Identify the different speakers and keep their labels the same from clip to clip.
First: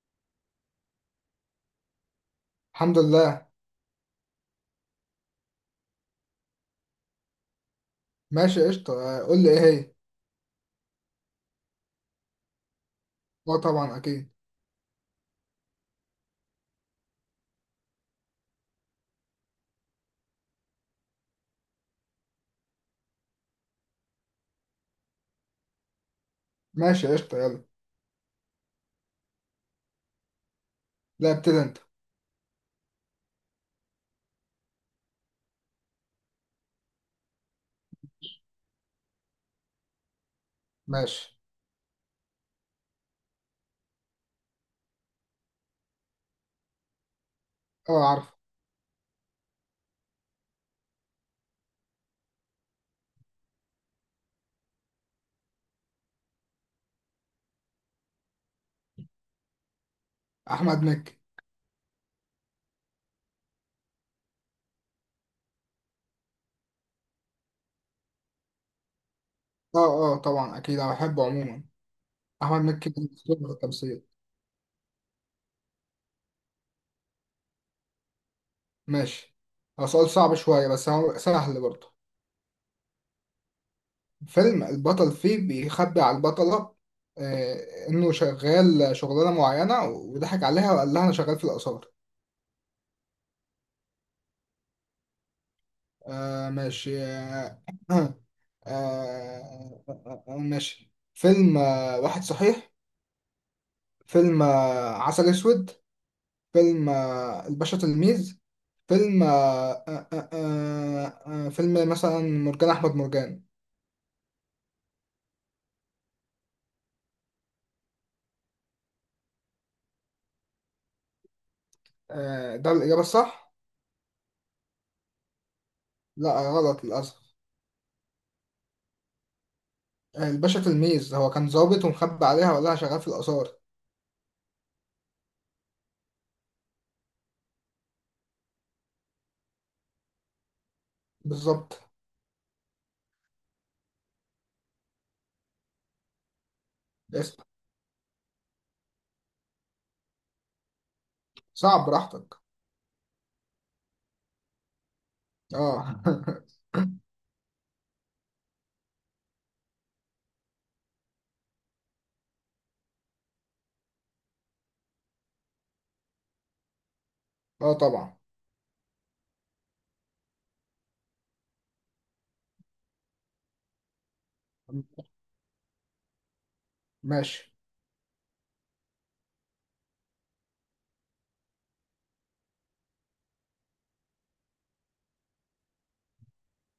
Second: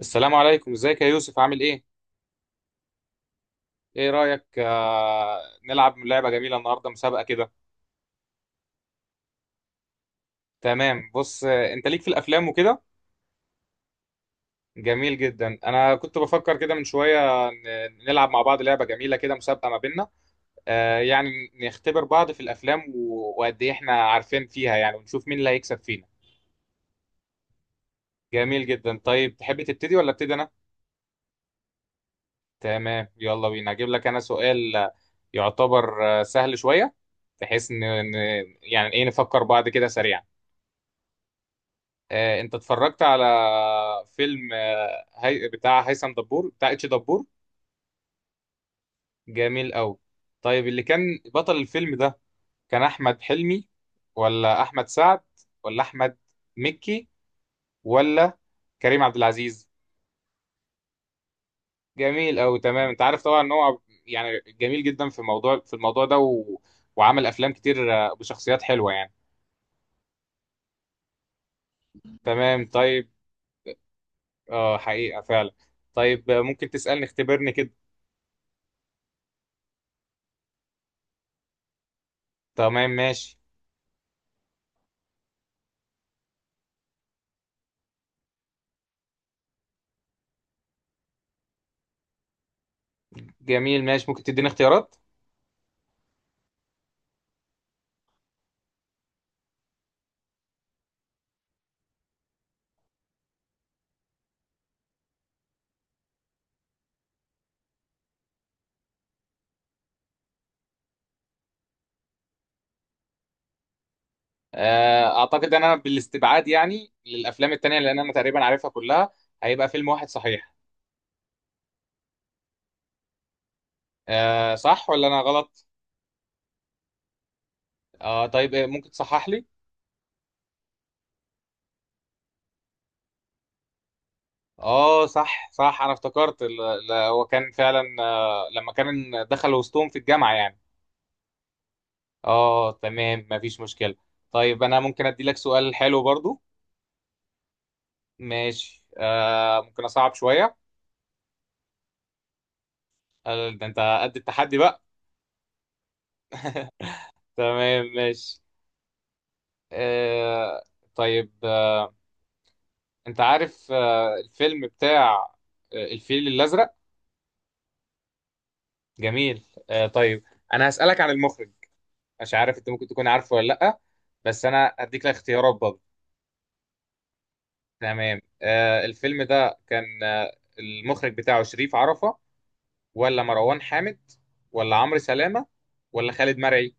Speaker 1: السلام عليكم، ازيك يا يوسف؟ عامل ايه؟
Speaker 2: الحمد لله.
Speaker 1: ايه رأيك؟ نلعب لعبة جميلة النهاردة، مسابقة كده.
Speaker 2: ماشي قشطة، قول لي ايه هي.
Speaker 1: تمام، بص، انت ليك في الافلام وكده.
Speaker 2: اه طبعا اكيد.
Speaker 1: جميل جدا. انا كنت بفكر كده من شوية، نلعب مع بعض لعبة جميلة كده، مسابقة ما بيننا. آه يعني نختبر بعض في الافلام، وقد ايه احنا عارفين فيها يعني، ونشوف مين اللي هيكسب فينا.
Speaker 2: ماشي قشطة يلا.
Speaker 1: جميل جدا. طيب تحب تبتدي ولا ابتدي انا؟
Speaker 2: لا ابتدي انت.
Speaker 1: تمام، يلا بينا. هجيب لك انا سؤال، يعتبر سهل شوية، بحيث ان يعني ايه، نفكر بعض كده سريعا.
Speaker 2: ماشي.
Speaker 1: انت اتفرجت على فيلم هي بتاع هيثم دبور، بتاع اتش دبور؟
Speaker 2: اه عارف.
Speaker 1: جميل قوي. طيب، اللي كان بطل الفيلم ده، كان احمد حلمي ولا احمد سعد ولا احمد مكي ولا كريم عبد العزيز؟
Speaker 2: احمد مكي.
Speaker 1: جميل قوي. تمام، انت عارف طبعا ان هو يعني جميل جدا في موضوع في الموضوع ده، وعمل افلام كتير بشخصيات حلوة يعني.
Speaker 2: اه اه، طبعا اكيد، انا بحبه عموما. احمد
Speaker 1: تمام
Speaker 2: مكي كان
Speaker 1: طيب.
Speaker 2: أسطورة في التمثيل.
Speaker 1: اه، حقيقة فعلا. طيب، ممكن تسألني، اختبرني كده.
Speaker 2: ماشي. هو سؤال صعب شوية بس هو سهل برضه.
Speaker 1: تمام ماشي.
Speaker 2: فيلم البطل فيه بيخبي على البطلة انه شغال شغلانة معينة وضحك عليها وقال لها انا شغال في الآثار.
Speaker 1: جميل، ماشي. ممكن تديني اختيارات؟
Speaker 2: ماشي. آه آه آه آه آه، ماشي، فيلم واحد صحيح. فيلم عسل أسود. فيلم الباشا تلميذ. فيلم آه آه آه آه آه، فيلم مثلا مرجان أحمد مرجان.
Speaker 1: اعتقد ان انا بالاستبعاد يعني للافلام التانية، لان انا تقريبا عارفها كلها، هيبقى فيلم واحد صحيح.
Speaker 2: ده الإجابة الصح؟
Speaker 1: صح ولا انا غلط؟
Speaker 2: لا غلط للأسف.
Speaker 1: طيب، ممكن تصحح لي.
Speaker 2: الباشا تلميذ هو كان ظابط ومخبي عليها ولا شغال في الآثار.
Speaker 1: اه صح صح، انا افتكرت هو كان فعلا، لما كان دخل وسطهم في الجامعة يعني.
Speaker 2: بالظبط.
Speaker 1: اه تمام، مفيش مشكلة. طيب انا ممكن ادي لك سؤال حلو برضو.
Speaker 2: اسم.
Speaker 1: ماشي، ممكن اصعب شوية.
Speaker 2: صعب براحتك.
Speaker 1: ده انت قد التحدي بقى.
Speaker 2: اه.
Speaker 1: تمام ماشي. آه، طيب، انت عارف الفيلم بتاع الفيل الازرق؟
Speaker 2: اه طبعا.
Speaker 1: جميل. طيب، انا هسالك عن المخرج، مش عارف انت ممكن تكون عارفه ولا لا، بس انا هديك الاختيارات برضه.
Speaker 2: ماشي.
Speaker 1: تمام، الفيلم ده كان المخرج بتاعه شريف عرفة ولا مروان حامد ولا عمرو سلامة ولا خالد مرعي؟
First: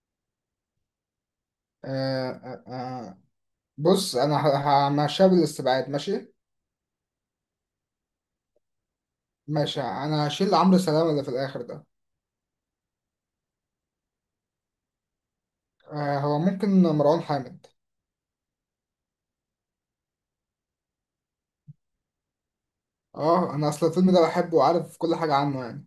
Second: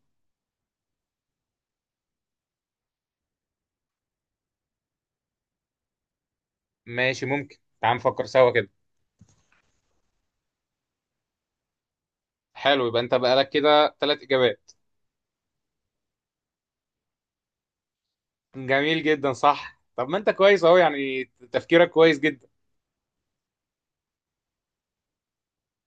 Speaker 2: آه آه آه. بص انا همشيها بالاستبعاد. ماشي.
Speaker 1: ماشي، ممكن تعال نفكر سوا كده.
Speaker 2: ماشي. انا هشيل عمرو سلامة اللي في الاخر ده.
Speaker 1: حلو، يبقى انت بقالك كده ثلاث اجابات.
Speaker 2: هو ممكن مروان حامد.
Speaker 1: جميل جدا صح. طب ما انت كويس اهو يعني، تفكيرك كويس جدا.
Speaker 2: اه، انا اصل الفيلم ده بحبه وعارف كل حاجة عنه يعني.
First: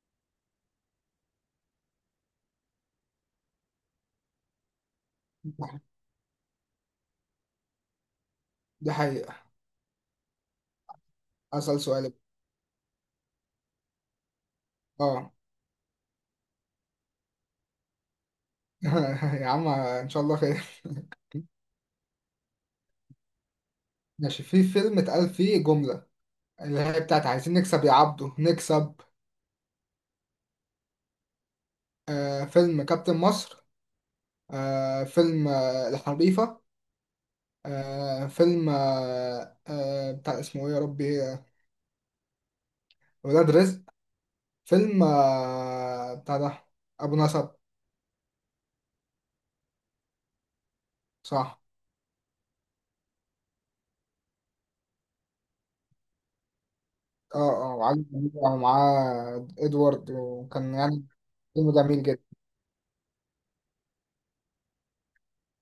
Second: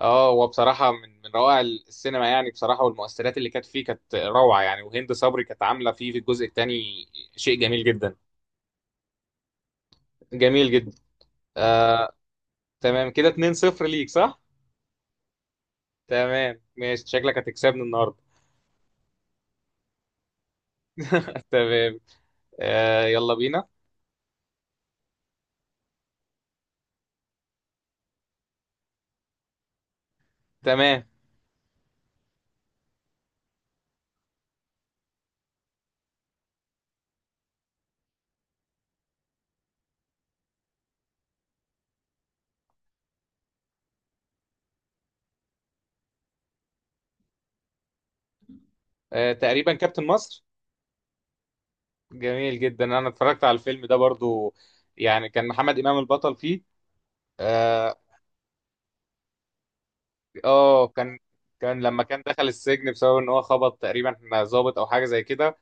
Speaker 1: اه هو بصراحة من روائع السينما يعني، بصراحة، والمؤثرات اللي كانت فيه كانت روعة يعني، وهند صبري كانت عاملة فيه في الجزء الثاني شيء جميل جدا.
Speaker 2: دي حقيقة.
Speaker 1: جميل جدا.
Speaker 2: اسأل
Speaker 1: آه
Speaker 2: سؤال.
Speaker 1: تمام، كده 2-0 ليك، صح؟
Speaker 2: اه.
Speaker 1: تمام ماشي، شكلك هتكسبني النهاردة.
Speaker 2: يا عم ان شاء الله خير.
Speaker 1: تمام. يلا بينا.
Speaker 2: ماشي، في فيلم اتقال فيه جملة اللي هي بتاعت عايزين نكسب يا عبده نكسب.
Speaker 1: تمام،
Speaker 2: فيلم كابتن مصر. فيلم الحريفة. فيلم بتاع اسمه ايه يا ربي، ولاد رزق. فيلم، بتاع ده أبو نسب.
Speaker 1: آه تقريبا كابتن مصر.
Speaker 2: صح.
Speaker 1: جميل جدا، انا اتفرجت على الفيلم ده برضو، يعني كان محمد إمام البطل فيه.
Speaker 2: اه اه،
Speaker 1: اه.
Speaker 2: وعلي. ومعاه إدوارد وكان
Speaker 1: آه،
Speaker 2: يعني
Speaker 1: كان
Speaker 2: فيلم
Speaker 1: كان لما
Speaker 2: جميل
Speaker 1: كان
Speaker 2: جدا.
Speaker 1: دخل السجن بسبب ان هو خبط تقريبا ضابط او حاجة زي كده،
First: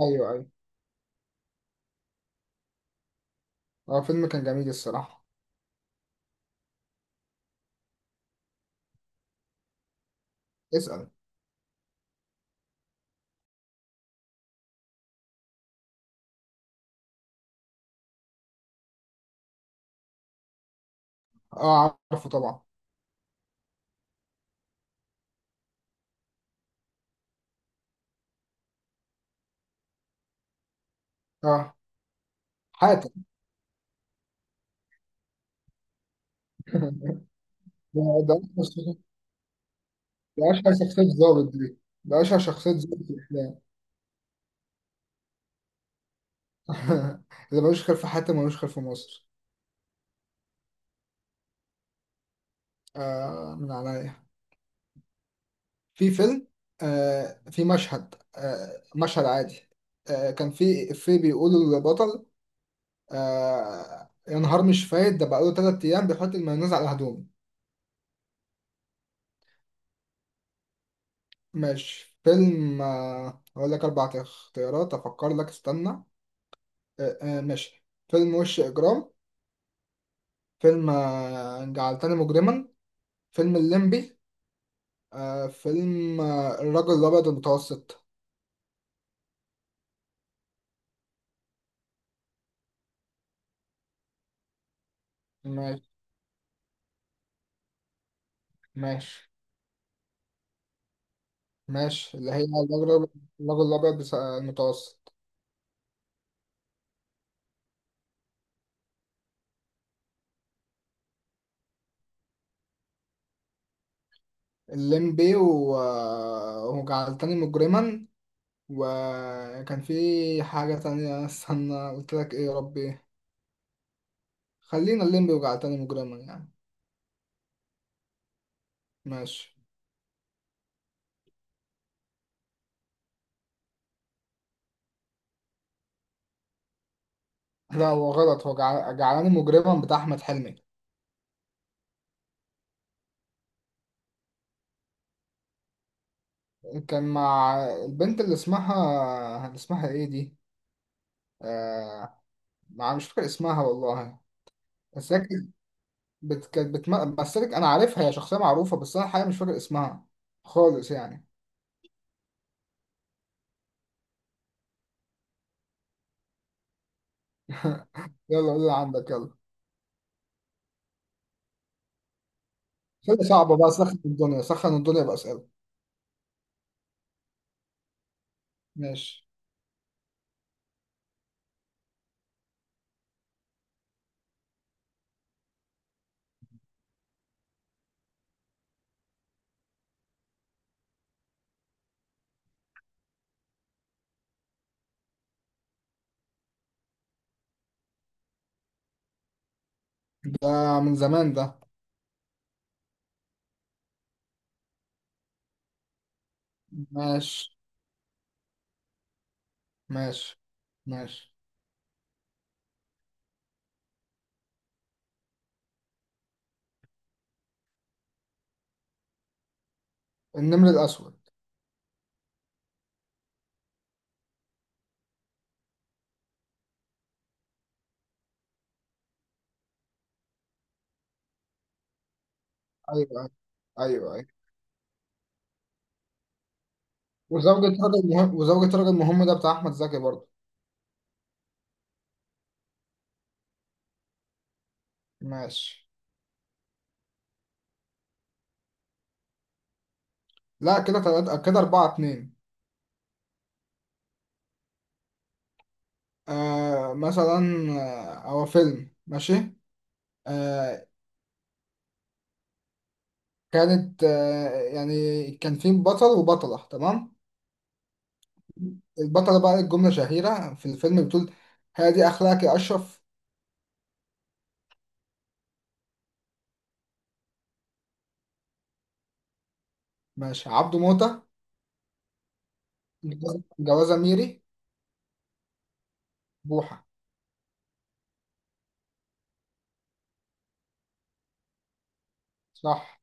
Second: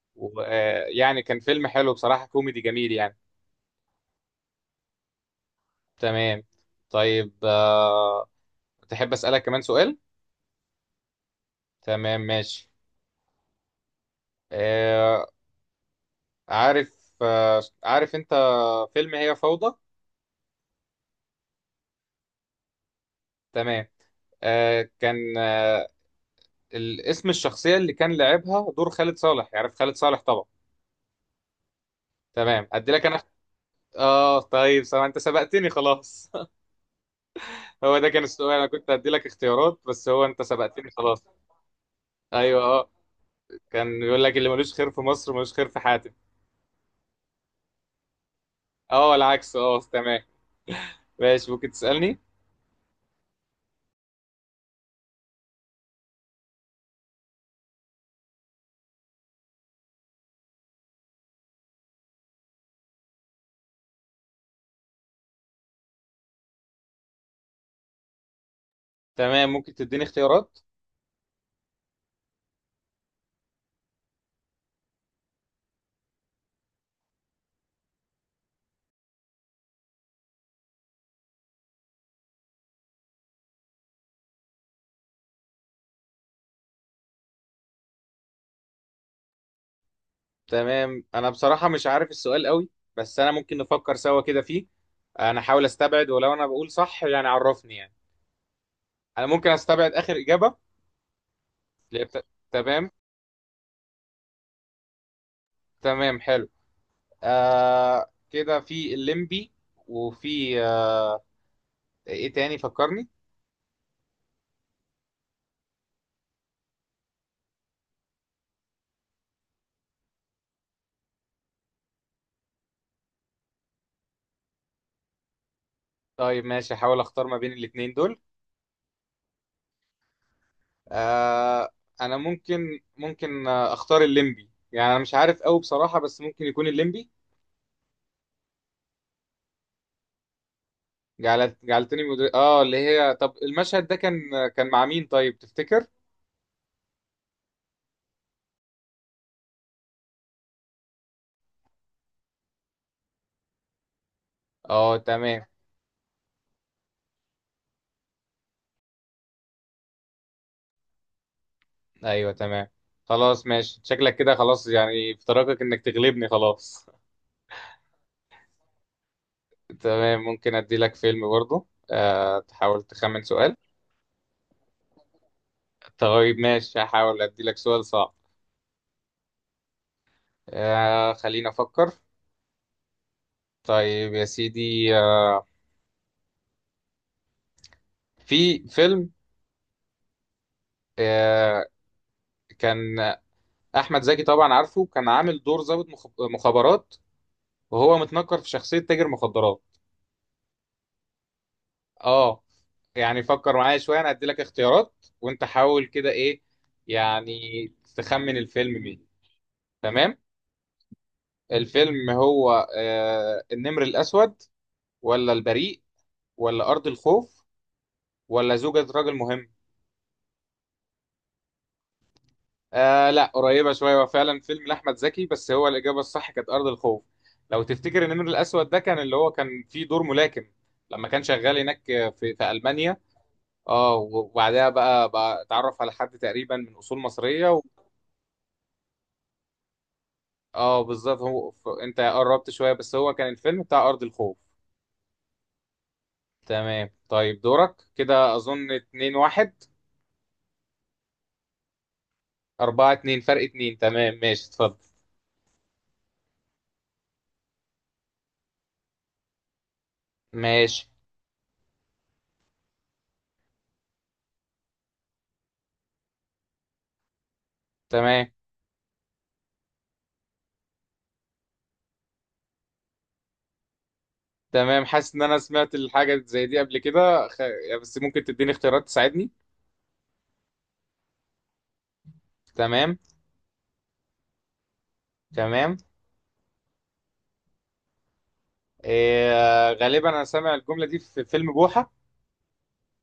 Speaker 2: أيوه أيوه.
Speaker 1: ويعني كان فيلم حلو بصراحة، كوميدي جميل يعني.
Speaker 2: اه فيلم كان جميل الصراحة.
Speaker 1: تمام. طيب، تحب أسألك كمان سؤال؟
Speaker 2: اسأل.
Speaker 1: تمام ماشي. آه، عارف، آه، عارف أنت فيلم هي فوضى؟
Speaker 2: اه عارفه طبعا.
Speaker 1: تمام. آه، كان آه، اسم الشخصية اللي كان لعبها دور خالد صالح، يعرف خالد صالح طبعا.
Speaker 2: اه.
Speaker 1: تمام، أدي لك
Speaker 2: حاتم.
Speaker 1: أنا. آه طيب، سواء أنت سبقتني خلاص. هو
Speaker 2: ده
Speaker 1: ده كان
Speaker 2: ده
Speaker 1: السؤال، أنا كنت أدي لك اختيارات، بس هو أنت
Speaker 2: ده أشهر
Speaker 1: سبقتني
Speaker 2: شخصية
Speaker 1: خلاص.
Speaker 2: ضابط دي، ده أشهر
Speaker 1: أيوه
Speaker 2: شخصية
Speaker 1: آه،
Speaker 2: ضابط في الأفلام.
Speaker 1: كان بيقول لك اللي ملوش خير في مصر ملوش خير في حاتم.
Speaker 2: اللي ملوش خير في حاتم ملوش خير في
Speaker 1: اه
Speaker 2: مصر.
Speaker 1: العكس، اه تمام. ماشي، ممكن تسألني.
Speaker 2: من عليا، في فيلم، في مشهد، مشهد عادي، كان في إفيه بيقوله للبطل: يا نهار مش فايت، ده بقاله تلات أيام بيحط المايونيز على هدومه.
Speaker 1: تمام، ممكن تديني اختيارات.
Speaker 2: ماشي، فيلم، هقول لك أربع اختيارات أفكر لك استنى. ماشي، فيلم وش إجرام. فيلم جعلتني مجرما. فيلم الليمبي. فيلم الرجل الأبيض المتوسط.
Speaker 1: تمام، انا بصراحة مش عارف السؤال قوي، بس انا ممكن نفكر سوا كده فيه. انا احاول
Speaker 2: ماشي،
Speaker 1: استبعد، ولو انا بقول صح يعني عرفني يعني. انا
Speaker 2: ماشي،
Speaker 1: ممكن استبعد اخر إجابة، اللي
Speaker 2: ماشي.
Speaker 1: بت-
Speaker 2: اللي هي
Speaker 1: تمام.
Speaker 2: الرجل، الرجل الأبيض المتوسط.
Speaker 1: تمام حلو. آه، كده في الليمبي، وفي آه ايه تاني؟ فكرني.
Speaker 2: الليمبي وجعلتني مجرما. وكان في حاجة تانية استنى، قلت لك ايه يا ربي. خلينا الليمبي وجعلتني مجرما
Speaker 1: طيب
Speaker 2: يعني.
Speaker 1: ماشي، احاول اختار ما بين الاتنين دول.
Speaker 2: ماشي.
Speaker 1: آه انا ممكن اختار الليمبي، يعني انا مش عارف قوي بصراحة، بس ممكن يكون الليمبي.
Speaker 2: لا هو غلط، هو جعلاني مجرما بتاع أحمد حلمي.
Speaker 1: جعلتني اه، اللي هي، طب المشهد ده كان كان مع مين طيب، تفتكر؟
Speaker 2: كان مع البنت اللي اسمها ايه دي. آه... مع مش فاكر اسمها والله.
Speaker 1: اه
Speaker 2: بس هي
Speaker 1: تمام.
Speaker 2: كانت بت... كانت بتم... بس هي- انا عارفها، هي شخصية معروفة بس انا الحقيقة مش فاكر اسمها خالص يعني.
Speaker 1: ايوه تمام، خلاص ماشي، شكلك كده خلاص يعني في طريقك انك تغلبني خلاص.
Speaker 2: يلا قول اللي عندك يلا.
Speaker 1: تمام، ممكن ادي لك فيلم برضه، آه تحاول تخمن
Speaker 2: أسئلة
Speaker 1: سؤال.
Speaker 2: صعبة بقى، سخن الدنيا سخن الدنيا بأسئلة.
Speaker 1: طيب ماشي، هحاول ادي لك سؤال صعب.
Speaker 2: ماشي.
Speaker 1: آه خلينا افكر. طيب يا سيدي، آه في فيلم، آه كان احمد زكي طبعا عارفه، كان عامل دور ضابط مخابرات، وهو متنكر في شخصية تاجر مخدرات.
Speaker 2: ده من زمان ده.
Speaker 1: اه يعني فكر معايا شويه، انا هدي لك اختيارات وانت حاول كده ايه يعني
Speaker 2: ماشي،
Speaker 1: تخمن الفيلم مين. تمام.
Speaker 2: ماشي، ماشي.
Speaker 1: الفيلم هو آه النمر الاسود، ولا البريء، ولا ارض الخوف، ولا زوجة رجل مهم؟
Speaker 2: النمر الأسود.
Speaker 1: آه لا، قريبه شويه، هو فعلا فيلم لاحمد زكي، بس هو الاجابه الصح كانت ارض الخوف. لو تفتكر النمر الاسود ده، كان اللي هو كان فيه دور ملاكم لما كان شغال هناك في المانيا.
Speaker 2: أيوه، أيوه،
Speaker 1: اه
Speaker 2: أيوه، أيوه.
Speaker 1: وبعدها بقى، اتعرف على حد تقريبا من اصول مصريه.
Speaker 2: وزوجة راجل مهم، وزوجة راجل مهم، ده بتاع أحمد زكي برضه.
Speaker 1: اه بالظبط، هو انت قربت شوية، بس هو كان الفيلم بتاع أرض الخوف.
Speaker 2: ماشي.
Speaker 1: تمام طيب، دورك كده أظن اتنين واحد.
Speaker 2: لا كده تلاتة، كده أربعة اتنين.
Speaker 1: أربعة اتنين، فرق اتنين، تمام ماشي اتفضل.
Speaker 2: مثلا، هو فيلم ماشي،
Speaker 1: ماشي.
Speaker 2: آه كانت، يعني كان في بطل وبطلة، تمام.
Speaker 1: تمام.
Speaker 2: البطلة بقى ليك جملة شهيرة في الفيلم بتقول: هادي أخلاقك يا أشرف.
Speaker 1: تمام، حاسس إن أنا سمعت الحاجة زي دي قبل كده، يعني، بس ممكن تديني اختيارات تساعدني.
Speaker 2: ماشي، عبده موتة.
Speaker 1: تمام.
Speaker 2: جوازة ميري.
Speaker 1: تمام.
Speaker 2: بوحة.
Speaker 1: غالبا أنا سامع الجملة دي في فيلم بوحة.
Speaker 2: صح.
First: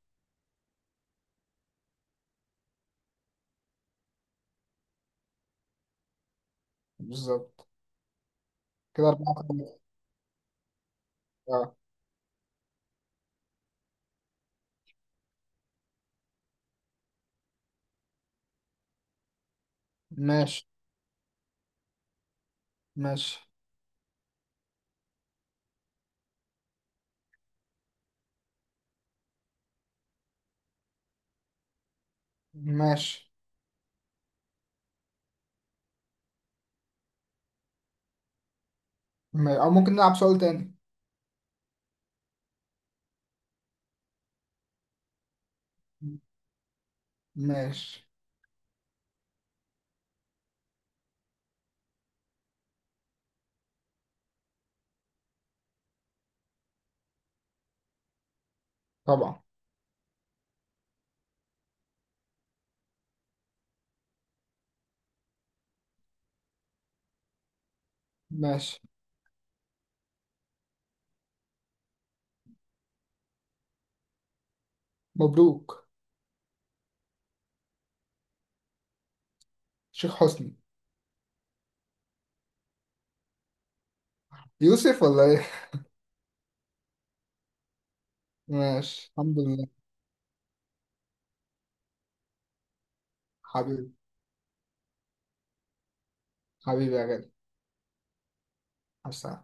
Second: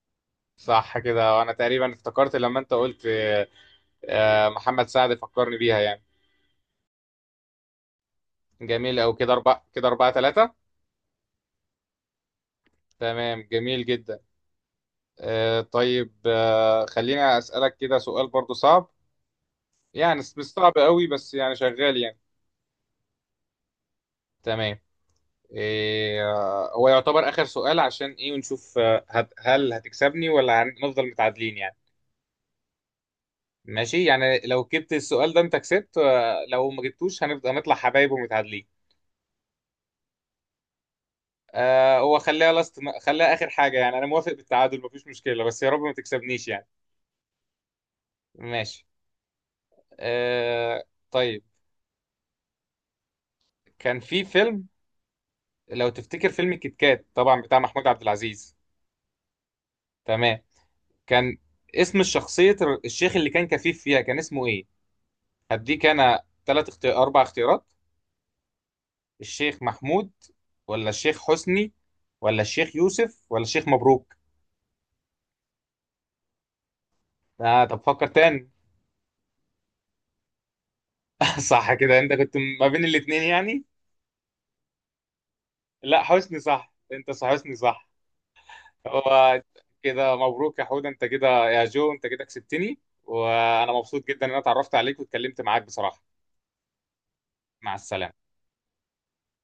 Speaker 1: صح كده، وأنا تقريبا افتكرت لما أنت قلت محمد سعد فكرني بيها يعني.
Speaker 2: بالظبط،
Speaker 1: جميل
Speaker 2: كده
Speaker 1: أوي، كده
Speaker 2: أربعة.
Speaker 1: أربعة كده أربعة تلاتة.
Speaker 2: اه.
Speaker 1: تمام جميل جدا. آه طيب، آه خلينا أسألك كده سؤال برضو صعب، يعني مش
Speaker 2: ماشي،
Speaker 1: صعب قوي بس يعني شغال يعني.
Speaker 2: ماشي،
Speaker 1: تمام. إيه، هو يعتبر آخر سؤال عشان إيه، ونشوف هل هتكسبني ولا هنفضل متعادلين يعني.
Speaker 2: ماشي.
Speaker 1: ماشي يعني، لو جبت السؤال ده أنت كسبت، لو ما جبتوش هنفضل هنطلع حبايب ومتعادلين.
Speaker 2: او ممكن نلعب سؤال تاني.
Speaker 1: آه، هو خليها آخر حاجة يعني، أنا موافق بالتعادل مفيش مشكلة، بس يا رب ما تكسبنيش يعني.
Speaker 2: ماشي.
Speaker 1: ماشي. آه طيب، كان في فيلم، لو تفتكر فيلم كيت كات طبعا بتاع محمود عبد العزيز.
Speaker 2: طبعا.
Speaker 1: تمام. كان اسم الشخصية، الشيخ اللي كان كفيف فيها، كان اسمه ايه؟ هديك انا ثلاث اختيار اربع اختيارات.
Speaker 2: ماشي.
Speaker 1: الشيخ محمود، ولا الشيخ حسني، ولا الشيخ يوسف، ولا الشيخ مبروك؟
Speaker 2: مبروك.
Speaker 1: آه طب فكر تاني.
Speaker 2: شيخ حسني.
Speaker 1: صح كده، انت كنت ما بين الاتنين يعني.
Speaker 2: يوسف ولا ايه.
Speaker 1: لا حسني صح، انت صح، حسني صح.
Speaker 2: ماشي، الحمد
Speaker 1: هو
Speaker 2: لله.
Speaker 1: كده مبروك يا حود، انت كده يا جو، انت كده كسبتني، وانا
Speaker 2: حبيبي،
Speaker 1: مبسوط جدا ان انا اتعرفت عليك واتكلمت معاك بصراحة.
Speaker 2: حبيبي يا غالي.
Speaker 1: مع السلامة.
Speaker 2: حسن.